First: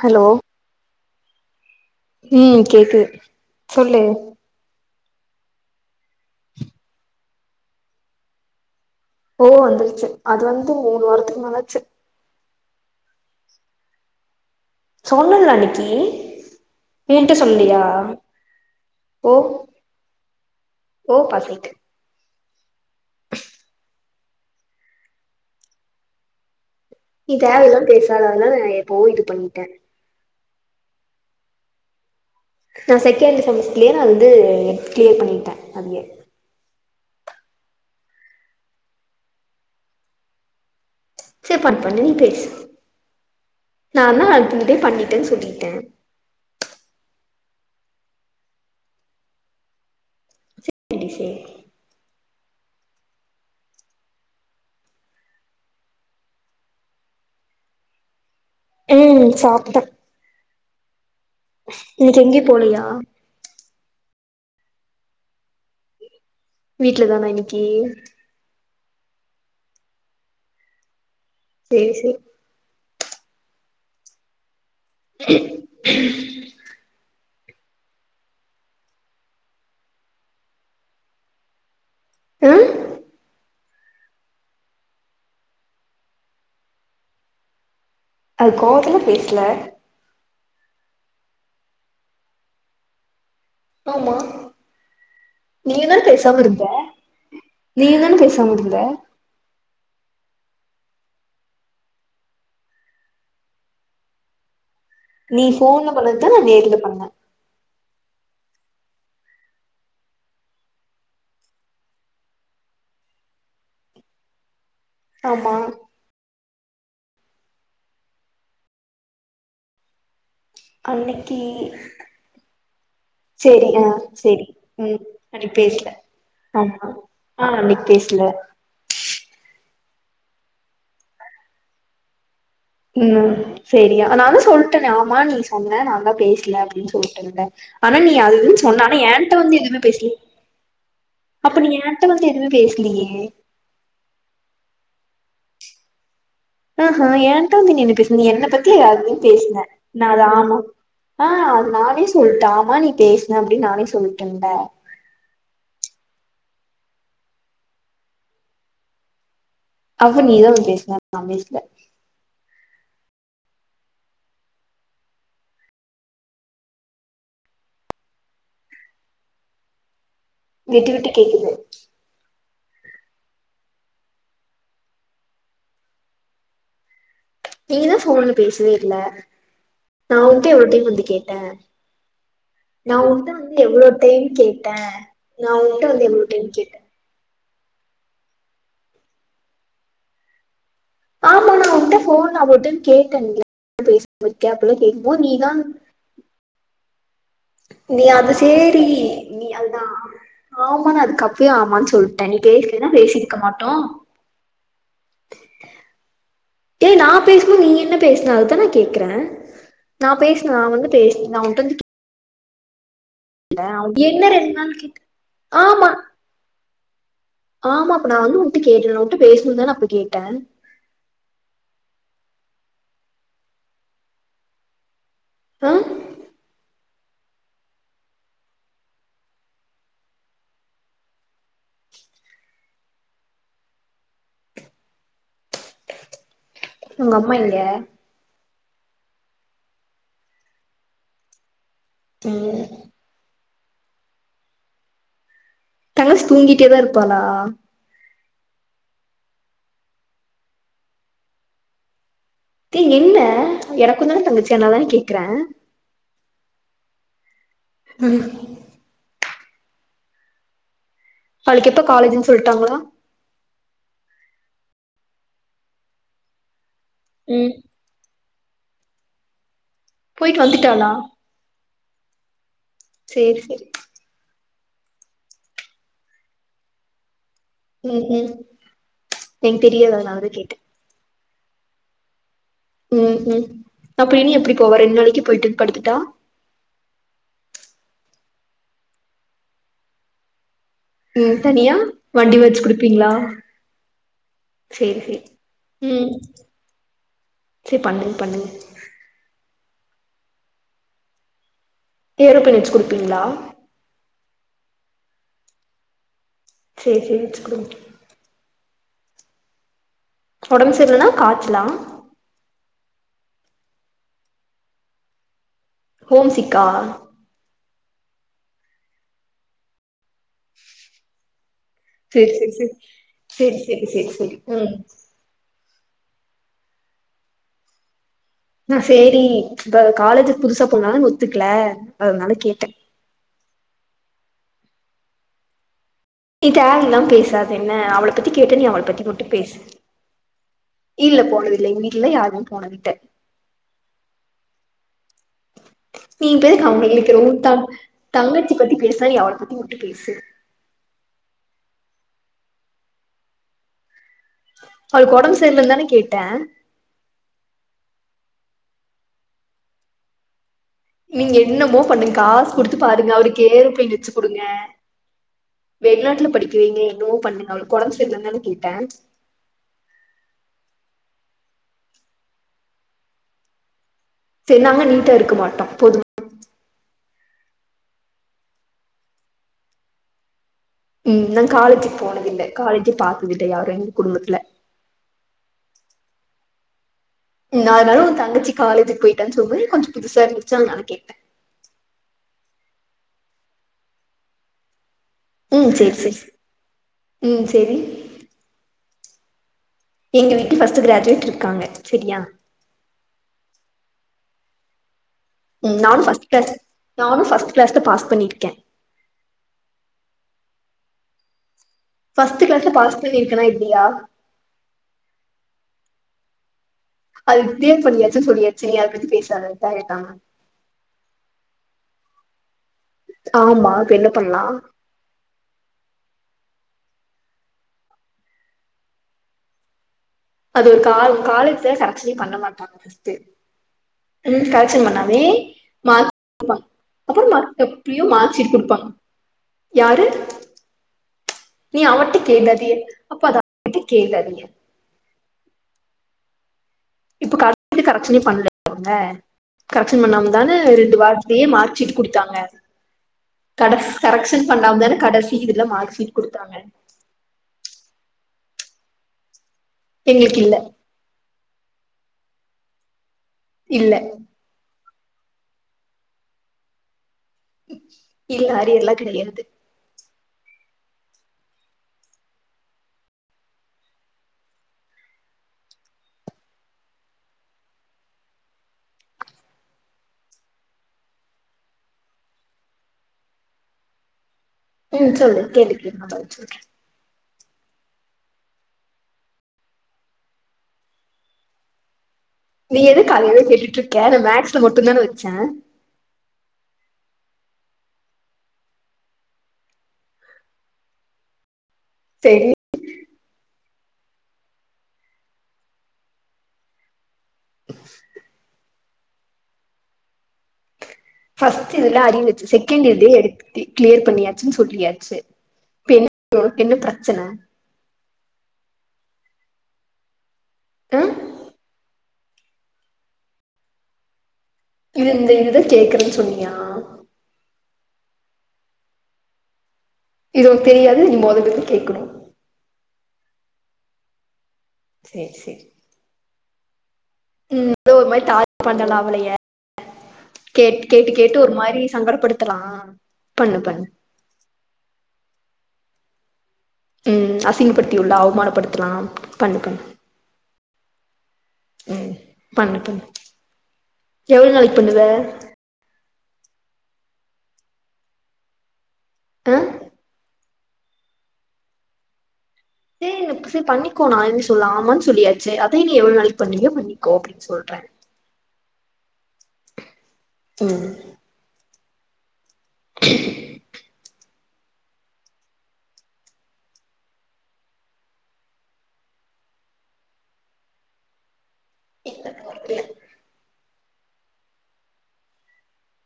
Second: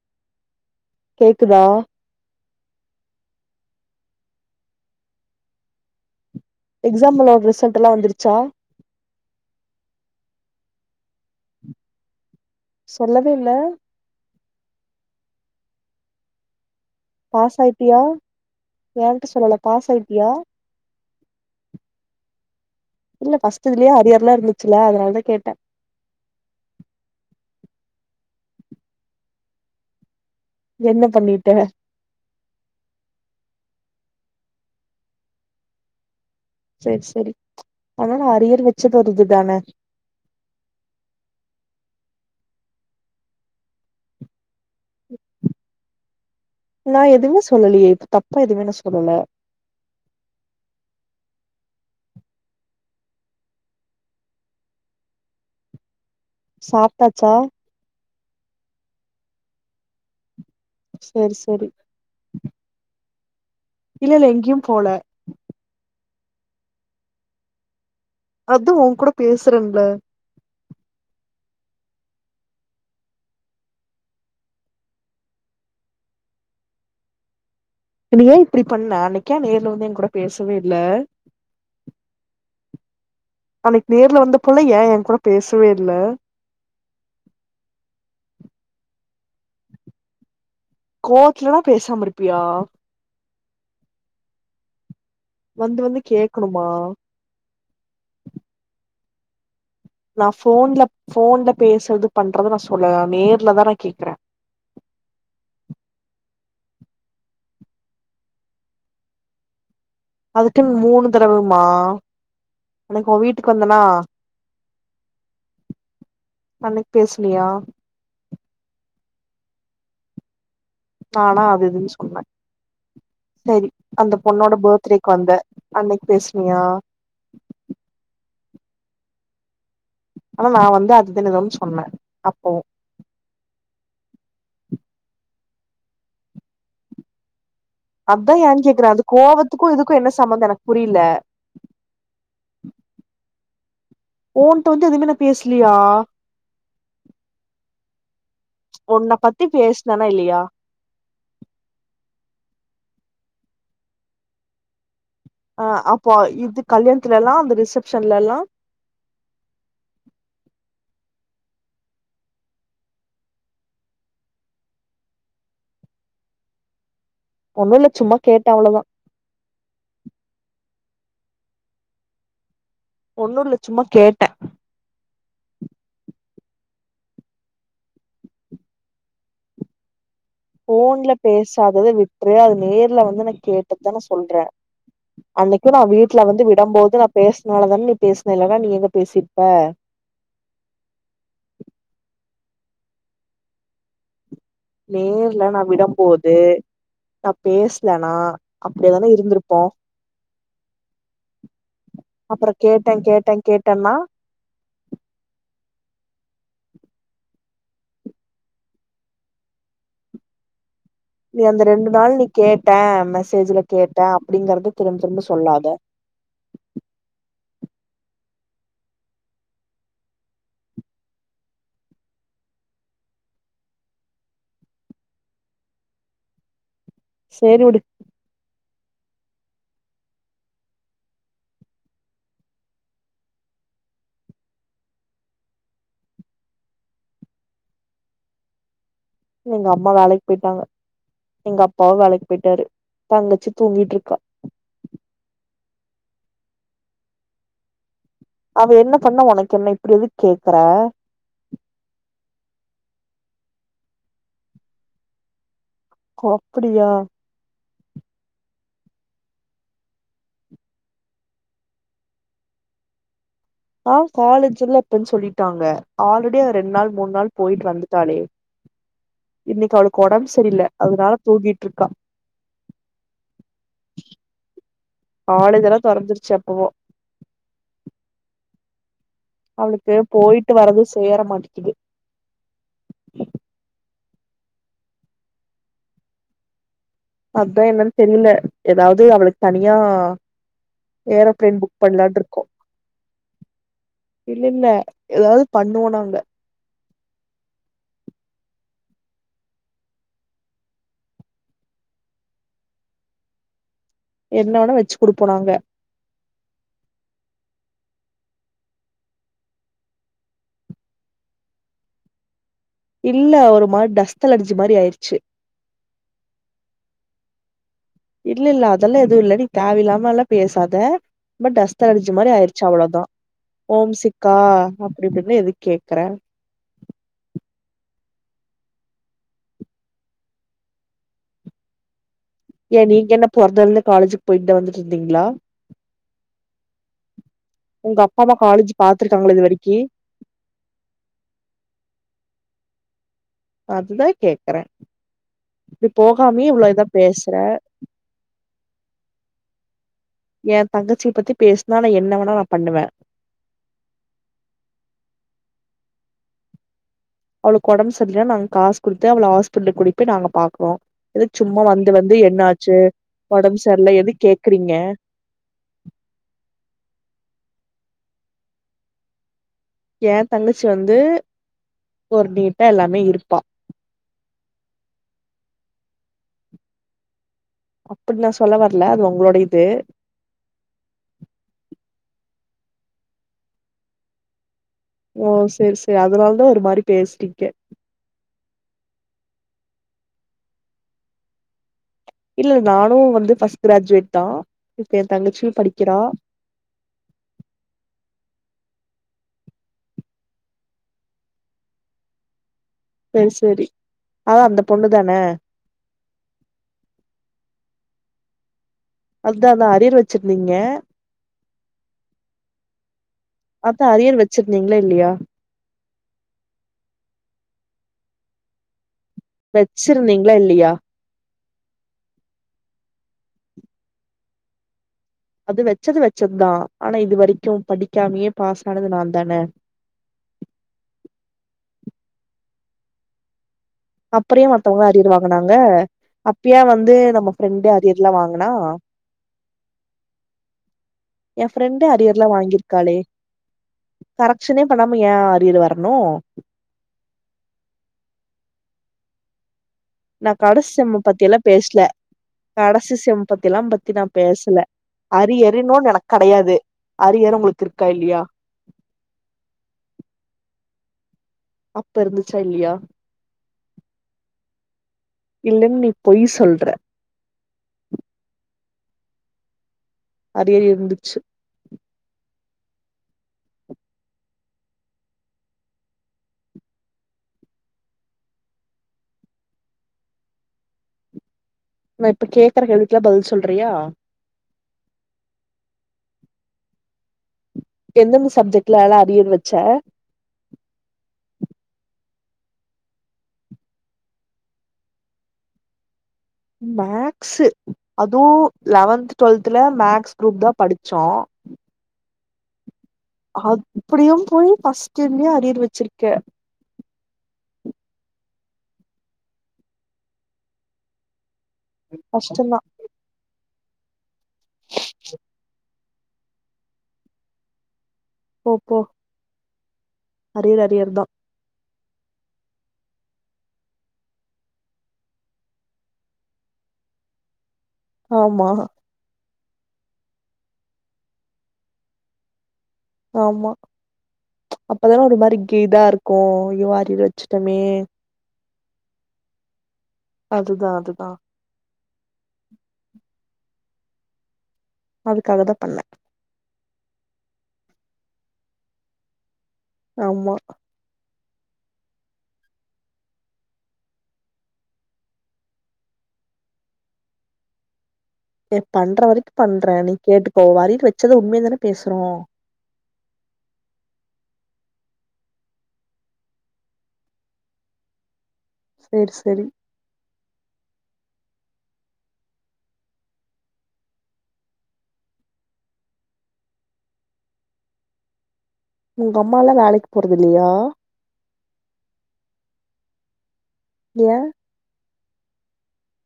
hello கேக்குதா ம் கேக்குது சொல்லு எக்ஸாமோட ரிசல்ட் எல்லா வந்துருச்சா போ வந்துருச்சு அது வந்து மூணு வாரத்துக்கு மேலாச்சு சொல்லவே இல்ல சொன்னல்லே அன்னக்கி உன்ட்ட சொல்லலியா ஏன்ட்ட சொல்லல பாஸ் ஆயிருப்பியா ஓ பாசிட் இல்ல ஃபர்ஸ்டு இதுலேயே அரியர்ல்லா இருந்துச்சுல்ல அதனாலதா கேட்டே நீ தேவ இல்லாம பேசாத அத நா எப்பவோ இது பண்ட்டே என்ன பண்ணிட்ட நா செகண்டு செமஸ்டர்லயே நா அது வந்து கிளியர் பண்ணிட்டே அதயே சரி சரி அதுனா அரியர் வச்சது ஒரு இது தான சரி பா பா நீ பேசு நான்லா [unintelligible] பண்ணிட்டேன்னு சொல்லிட்டே நா எதுமே சொல்லலியே இப்ப தப்பா எதுமே நா சொல்லல எடிஸே சாப்ட்டாச்சா ம் சாப்ட்ட செரி செரி இந்த சொங்கி போலயா இல்ல இல்ல எங்க்யு போல வீட்லதானா இன்னைக்கி அதா ஓங்கூட பேசுறன்ல சேரி சேர் என்ன ஏ இப்டி பண்ண அன்னைக் ஏன் நேர்ல வந்து எங்கூட பேசவே இல்ல அ அன்னைக் நேர்ல வந்தப்புலா ஏன் ஏங்கூட பேசவே இல்ல அது கோவத்துல பேஸ்ல கோவத்துலனா பேசாம இருப்பியா ஆமா வந்து நீயுந்தா வந்து பேசாம இருந்த கேக்கணுமா நீயுந்தான பேசாம இருந்த நா ஃபோன்ல ஃபோன்ல பேசற்து பண்றது நா சொல்லல நேர்லதா நா கேக்குறே நீ ஃபோன்ல பண்ணததா நா நேர்ல பண்ண அதுக்குன் மூணு தடவுமா அன்னைக்கு ஓன் வீட்டுக்கு வந்தனா ஆமா அன்னைக் பேசுனியா அன்னைக்கி நானா அது இதுன்னு சொன்னே சரி சேரி ஆ அந்த சேரி பொண்ணோட ம் பர்த்டேக்கு வந்த அன்னைக் பேஸ்ல அன்னைக்கு பேசுனியா ஆமா ஆ அன்னைக் பேஸ்ல ஆனா நா வந்து அதுதுன் எதோன் சொன்ன அப்போ ம் சேரி நான் தா சொல்ட்டனே ஆமா நீ சொன்ன நான் தா பேஸ்ல அப்டின் சொல்ட்டன்ல ஆனா நீ அதா அதுஇதுன் ஏன்னு சொன்ன கேக்குறே ஆனா அது என்ட்ட வந்து கோவத்துக்கு எதுமே இதுக்கு பேஸ்லே என்ன சம்மந்தோ எனக்கு புரியல அப்ப நீ ஏ ன்ட்ட வந்து எதுமே பேஸ்லியே ஓன்ட்ட வந்து எதுமே நா பேஸ்லியா ஆ ஹா என்ட்ட வந்து நீ என்ன பேசுன நீ என்ன பத்தி உன்ன யார்கிட்டுயோ பத்தி பேசுன பேசுனனா நா அத இல்லையா ஆமா ஆ நானே சொல்ட்ட ஆமா நீ பேஸ்ன அப்டின் நானே சொல்ட்டன்ல ஆ அப்போ இது கல்யாண்த்துலலா அந்த ரிசப்ஷன்லலா அது நீதா வந்து பேஸ்ன நா பேஸ்ல ஒன்னுல்ல சும்மா கேட்ட அவுளதா விட்டு விட்டு கேக்குது ஒன்னுல்ல சும்மா கேட்ட நீதா ஃபோன்ல பேசவே இல்ல நா எவ்ளோ டைம் வந்து ஃபோன்ல கேட்டே பேசாதத விட்ரு அது நேர்ல வந்து உன்ட்ட நா எவ்ளோ கேட்டத நா டைம் சொல்ற கேட்டே அன்னைக்கு நா உன்ட்ட எவ்ளோ வீட்ல வந்து டைம் விடம் கேட்டே போது நா பேஸ்னாலதான நீ பேஸ்ன இல்லனா நீ எங்க பேசிர்ப்ப ஆமா நா உன்ட்ட ஃபோன்ல ஒரு டைம் கேட்டன் [inaudible] பேசாம இருக்க அப்பில்லா கேக்கும்போது நீதா அப்போ வந்து நீ அப்ப சேரி அப்டியேதான நீ இருந்திருப்போ அதுதா ஆமா நா அதுக்கப்பியே ஆமான் சொல்ட்ட நீ அப்றோ பேஸ்லெனா கேட்டே கேட்டே பேசிருக்க மாட்டோ கேட்டேன்னா ஏய் நா பேசும்போது நீ என்ன பேஸ்ன அதுதா நா கேக்குற நா பேஸ்ன நா வந்து பேஸ் நீ அந்த ரெண்டு நாள் நீ கேட்ட மெசேஜுல கேட்ட கேட்டே என்ன ரெண்டு நாள் அப்டிங்கறது கேட்ட திரும் திரும்ப சொல்லாத ஆமா ஆமா அப்ப நா வந்து உன்ட்ட கேட்ட நா உன்ட்ட பேஸ்னுன்தான நா அப்பு கேட்ட ஆ சேரி உடு உங்கம்மா எங்க எங்கம்மா வேலைக்கு போயிட்டாங்க எங்க அப்பாவு வேலைக்கு ம் போயிட்டாரு தங்கச்சி தூங்கிட்டு இருக்கா தங்கச்சி தூங்கிட்டேதா இருப்பாளா அவ என்ன பண்ண ஒனக்கு என்ன இப்டி எதுக்கு கேக்குற ஏ என்ன எனக்குந்தானா தங்கச்சி அனால தான கேக்குறே அப்டியா ம் அவளுக்கெப்ப காலேஜுன்னு சொல்ட்டாங்ளா ஆ காலேஜ்ல எப்பன் சொல்லிட்டாங்க ஆல்ரெடி அவ ரெண்டு நாள் மூண் நாள் ம் போயிட்டு வந்துட்டாளே இன்னைக்கு அவளுக்கு ஒடம்பு போயிட்டு சரில்ல வந்துட்டாளா அதுனால தூங்கிட்ருக்கா சேரி சேரி காலேஜெல்லா தொறஞ்சிருச்சு எப்பவோ ம் ம் எனக்கு அவளுக்கு தெரியாது அதனாலதா போயிட்டு கேட்டே வர்றது சேர மாட்டேக்குது ம் ம் அப்ப இனி எப்டி போவா ரெண்டு நாளைக்கு போயிட்டு வந்து படுத்துட்டா அதா என்னன்னு தெர்ல ஏதாவ்து அவளுக்கு தனியா ம் ஏரோபிளேன் தனியா புக் வண்டி பண்லான்ருக்கோ வச்சு குடுப்பீங்களா இல்லல்ல சேரி சேரி ஏதாவது பண்ணுவோ நாங்க சேர் பண்ணுங் பண்ணுங் ஏரோபிளேன் வச்சு கொடுப்பீங்ளா என்ன வேணா வச்சு குடுப்போ நாங்க சேரி சேரி வச்சுக்கோங்க உடம்பு சரிலன்னா காய்ச்சலா இல்ல ஒரு மார் டஸ்ட் அலர்ஜி மாதிரி ஆயிடுச்சு ஹோம் சிக்கா இல்ல இல்ல அதெல்லாம் எதுவும் இல்ல நீ தேவ இல்லாம எல்லாம் பேசாத ரொம்ப டஸ்ட் அலர்ஜி மாதிரி சேரி சேரி ஆயிடுச்சு சேரி அவ்வளோதான் சேரி சேரி ஹோம் சேரி சிக்கா சேரி ம் அப்படி இப்படின்லா எதுக்கு கேக்குற நா சேரி இப்ப காலேஜுக்கு புதுசா போனாலும் ஒத்துக்கல அதனால கேட்டேன் ஏன் நீங்க என்ன பொறந்தலந்து காலேஜுக்கு போயிட்டு தா வந்துட்டு இருந்தீங்களா நீ தேவை இல்லாம பேசாது என்ன உங்க அவளை அப்பா பத்தி அம்மா கேட்டா நீ காலேஜ் அவள பத்தி மட்டும் பாத்துருக்காங்களா இது பேசு வரைக்கி இல்ல போனதில்லை எங்க வீட்லல்லா யாரும் போனதில்ல அதுதா கேக்குறே இப்டி நீ போகாமயே பேருக்கு இவ்ளோ இதா அவங்க இருக்கிற பேசுற உன் தங் தங்கச்சி பத்தி பேசுனா நீ அவள பத்தி மட்டு பேசு எ தங்கச்சிய பத்தி பேசுனா நா என்ன வேணா நா பண்ணுவே அவளுக்கு ஒடம்பு சேர்லனு தான கேட்டே அவளுக்கு ஒடம்பு சரில்ல நாங்க காசு கொடுத்து அவள ஹாஸ்பட்டலுக் கூட்டிட்டு போய் நாங்க பாக்குறோ நீங்க எதுக்கு சும்மா என்னமோ வந்து பண்ணுங்க வந்து காசு என்னாச்சு குடுத்து பாருங்க அவருக்கு ஒடம்பு ஏரோப்ளேன் சரில வச்சு எதுக்கு குடுங்க கேக்குறீங்க வெளிநாட்டுல படிக்கவைங்க என்னமோ பண்ணுங்க அவளுக்கு உடம்பு சரியில்லன்னு தான கேட்டே ஏன் தங்கச்சி வந்து ஒரு நீட்டா எல்லாமே இருப்பா சேரி நாங்க நீட்டா இருக்க மாட்டோம் போதும் அப்படி நான் சொல்ல வரல அது உங்களோட இது ம் நான் காலேஜிக்கு போனதில்ல காலேஜே பாத்ததில்ல யாரும் எங்க குடும்பத்துல ஓ சரி சரி அதனால தான் ஒரு மாரி பேசுனீங்க ம் அதனால உன் தங்கச்சி காலேஜுக் போயிட்டா சொல்லும்போது கொஞ்ச புதுசா இருந்துச்சா அதுனால கேட்டே இல்ல நானு வந்து ஃபஸ்ட் கிராஜுவேட் தா இப்ப ஏ தங்கச்சி ம் சேர் சேர் சேர் ம் சேரி எங்க வீட்டு ஃபஸ்ட்டு கிராஜுவேட் இருக்காங்க சரியா சேரி சேரி அதா அந்த பொண்ணு தான ம் நானு ஃபஸ்ட் கிளாஸ் நானு ஃபஸ்ட் கிளாஸ்ல பாஸ் பண்ணிருக்கே அதானா அரியர் வச்சிருந்தீங்க ஃபர்ஸ்ட்டு க்ளாஸ்ல பாஸ் பண்ணிருக்கனா இல்லையா வச்சிர்ந்தீங்களா இல்லையா அது வித்தே பண்ணியாச்சுன்னு சொல்லியாச்சுங்க இனி அத பத்தி பேசி வெச்சிருந்தீங்களா இல்லையா ஆமா இப்ப என்ன பண்லா அது வச்சது வச்சது தா ஆனா இது வரைக்கும் படிக்காமயே பாஸ் ஆனது நான் தான அது ஒரு கால் காலேஜ்ல கரெக்ஷனே பண்ண மாட்டாங்க ஃபஸ்டு அப்புற ஏ ம் மத்தவங்க கரெக்க்ஷன் அரியர் பண்ணாமே வாங்குனாங்க மார்க் அப்ப அப்பா ஏ வந்து நம்ம அப்புறம்மா ஃப்ரெண்டு எப்டியு அரியர்லா வாங்குனா மார்க்சீட்டு குடுப்பா யாரு என் நீ ஃபிரெண்டு அவட்ட அரியர்லா கேக்காதீய வாங்கிருக்காலே அப்ப அது அவகிட்ட கேக்காதீங்க கரெக்ஷனே பண்ணாம ஏ அரியர் வரணு இப்ப காலேஜ்ல கரெக்சனே பண்லல அவங்க கரெக்சன் நா பண்ணாம தானே கடைசி செம் ரெண்டு பத்தி எல்லா வாரத்துலயே மார்க் பேசல ஷீட் குடுத்தாங்க கடைசி செம் பத்திலா கடஸ் பத்தி நா கரெக்ஷன் பேசல பண்ணாமதான கடைசி இதுல்ல அரியருன்னு மார்க் எனக்கு ஷீட் குடுத்தாங்க கெடையாது அரியர் உங்களுக்கு இருக்கா இல்லையா எங்களுக்கு இல்ல அப்ப இருந்துச்சா இல்லையா இல்ல இல்லைன் நீ பொய் சொல்ற இல்ல அரியர்ல்லா கெடையாது அரியர் இருந்துச்சு நா இப்ப கேக்குற கேள்விக்குலா பதில் சொல்றியா ம் சொல்லு கேள்வி கேளு நா பதில் சொல்றே எந்த மிஸ் சப்ஜெக்ட்லலா அரியர் வச்ச நீ எதுக்கு அதவே கேட்டுட்டு இருக்க நா மேக்ஸ்ல மட்டுந்தானே வச்சே மேக்ஸ்சு அதுவு லெவன்த் ட்வொல்த்துல மேக்ஸ் குரூப் தா படிச்சோ தெரி அப்படியும் போய் ஃபஸ்ட் இயர்லயே அரியர் வச்சிருக்க ஃபர்ஸ்ட் இதுல அரியர் வச்சு கஷ்டந்தா செகண்ட் இயர்லயே எடுத்து கிளியர் பண்ணியாச்சுன்னு சொல்லியாச்சு இப்ப என்ன உனக்கு என்ன பிரச்சன போ போ அரியர் அரியர் ஆ தா இது இந்த இதுதா கேக்குறேன்னு சொன்னியா ஆமா இது உனக்கு தெரியாது நீ மொதல்ல இருந்து கேட்கணு ஆமா அப்பதானே ஒரு சேரி மாரி கி சேரி இதா இருக்கு யூ ஆர் இருவது ம் எதோ ஒரு மாரி டார்க் பண்ணலா அவளைய அதுதா கேட் அதுதா கேட்டு கேட் ட்டு ஒரு மாரி சங்கடப்படுத்தலா பண்ணு பண்ணு அதுக்காக தாபண்ணேன் ம் அசிங்கப்படுத்திவுட்ல அவமானப்படுத்தலாம் பண்ணு பண்ணு ஆமா ம் பண்ணு பண்ணு எவ்வளோ நாளைக்கு பண்ணுவ ஏ பண்ற வரைக்கு ஆ பண்ற நீ கேட்டுக்கோ [unintelligible] வச்சத உண்மைய தான பேசுறோம் சேரி சரி பண்ணிக்கோ நான் எது சொல்ல ஆமான்னு சொல்லியாச்சு அதை நீ எவ்ளவு நாளைக்கு பண்ணிவியோ பண்ணிக்கோ சொல்றே செரி செரி ம் [inaudible] உங்க அம்மா லாம் வேலைக்கு போரது இல்லையா இப்ப போரது இல் ஏன்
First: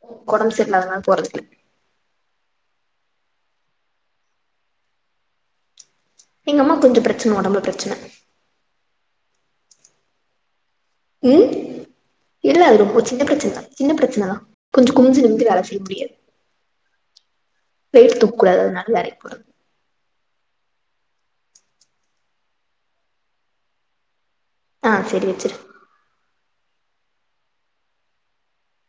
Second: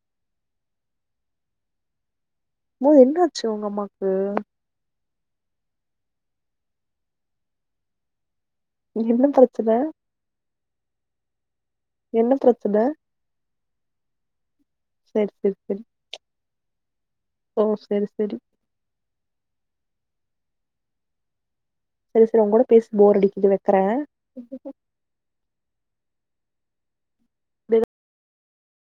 [unintelligible] உடம்பு சரியல்லதனால போறது இல்ல ஏ என்னாச்சு உங்க அம்மாக்கு எங்க அம்மாக்கு கொஞ்சம் பிரச்சன உடம்புல பிரச்சன என்ன பிரச்சன ம் என்ன இல்ல அது பிரச்சன ரொம்ப சின்ன பிரச்சனதான் சின்ன பிரச்சனதான் கொஞ்சம் குமிஞ்சு சரி நிமிந்து சரி வேல செய்ய சரி முடியாது ஓ சரி வெயிட் சரி தூக்ககூடாது அதனால வேலைக்கு போறது செரி செரி உங் கூட பேச போர் அடிக்குது வைக்கறேன் ஆ செரி வச்சுரு [unintelligible]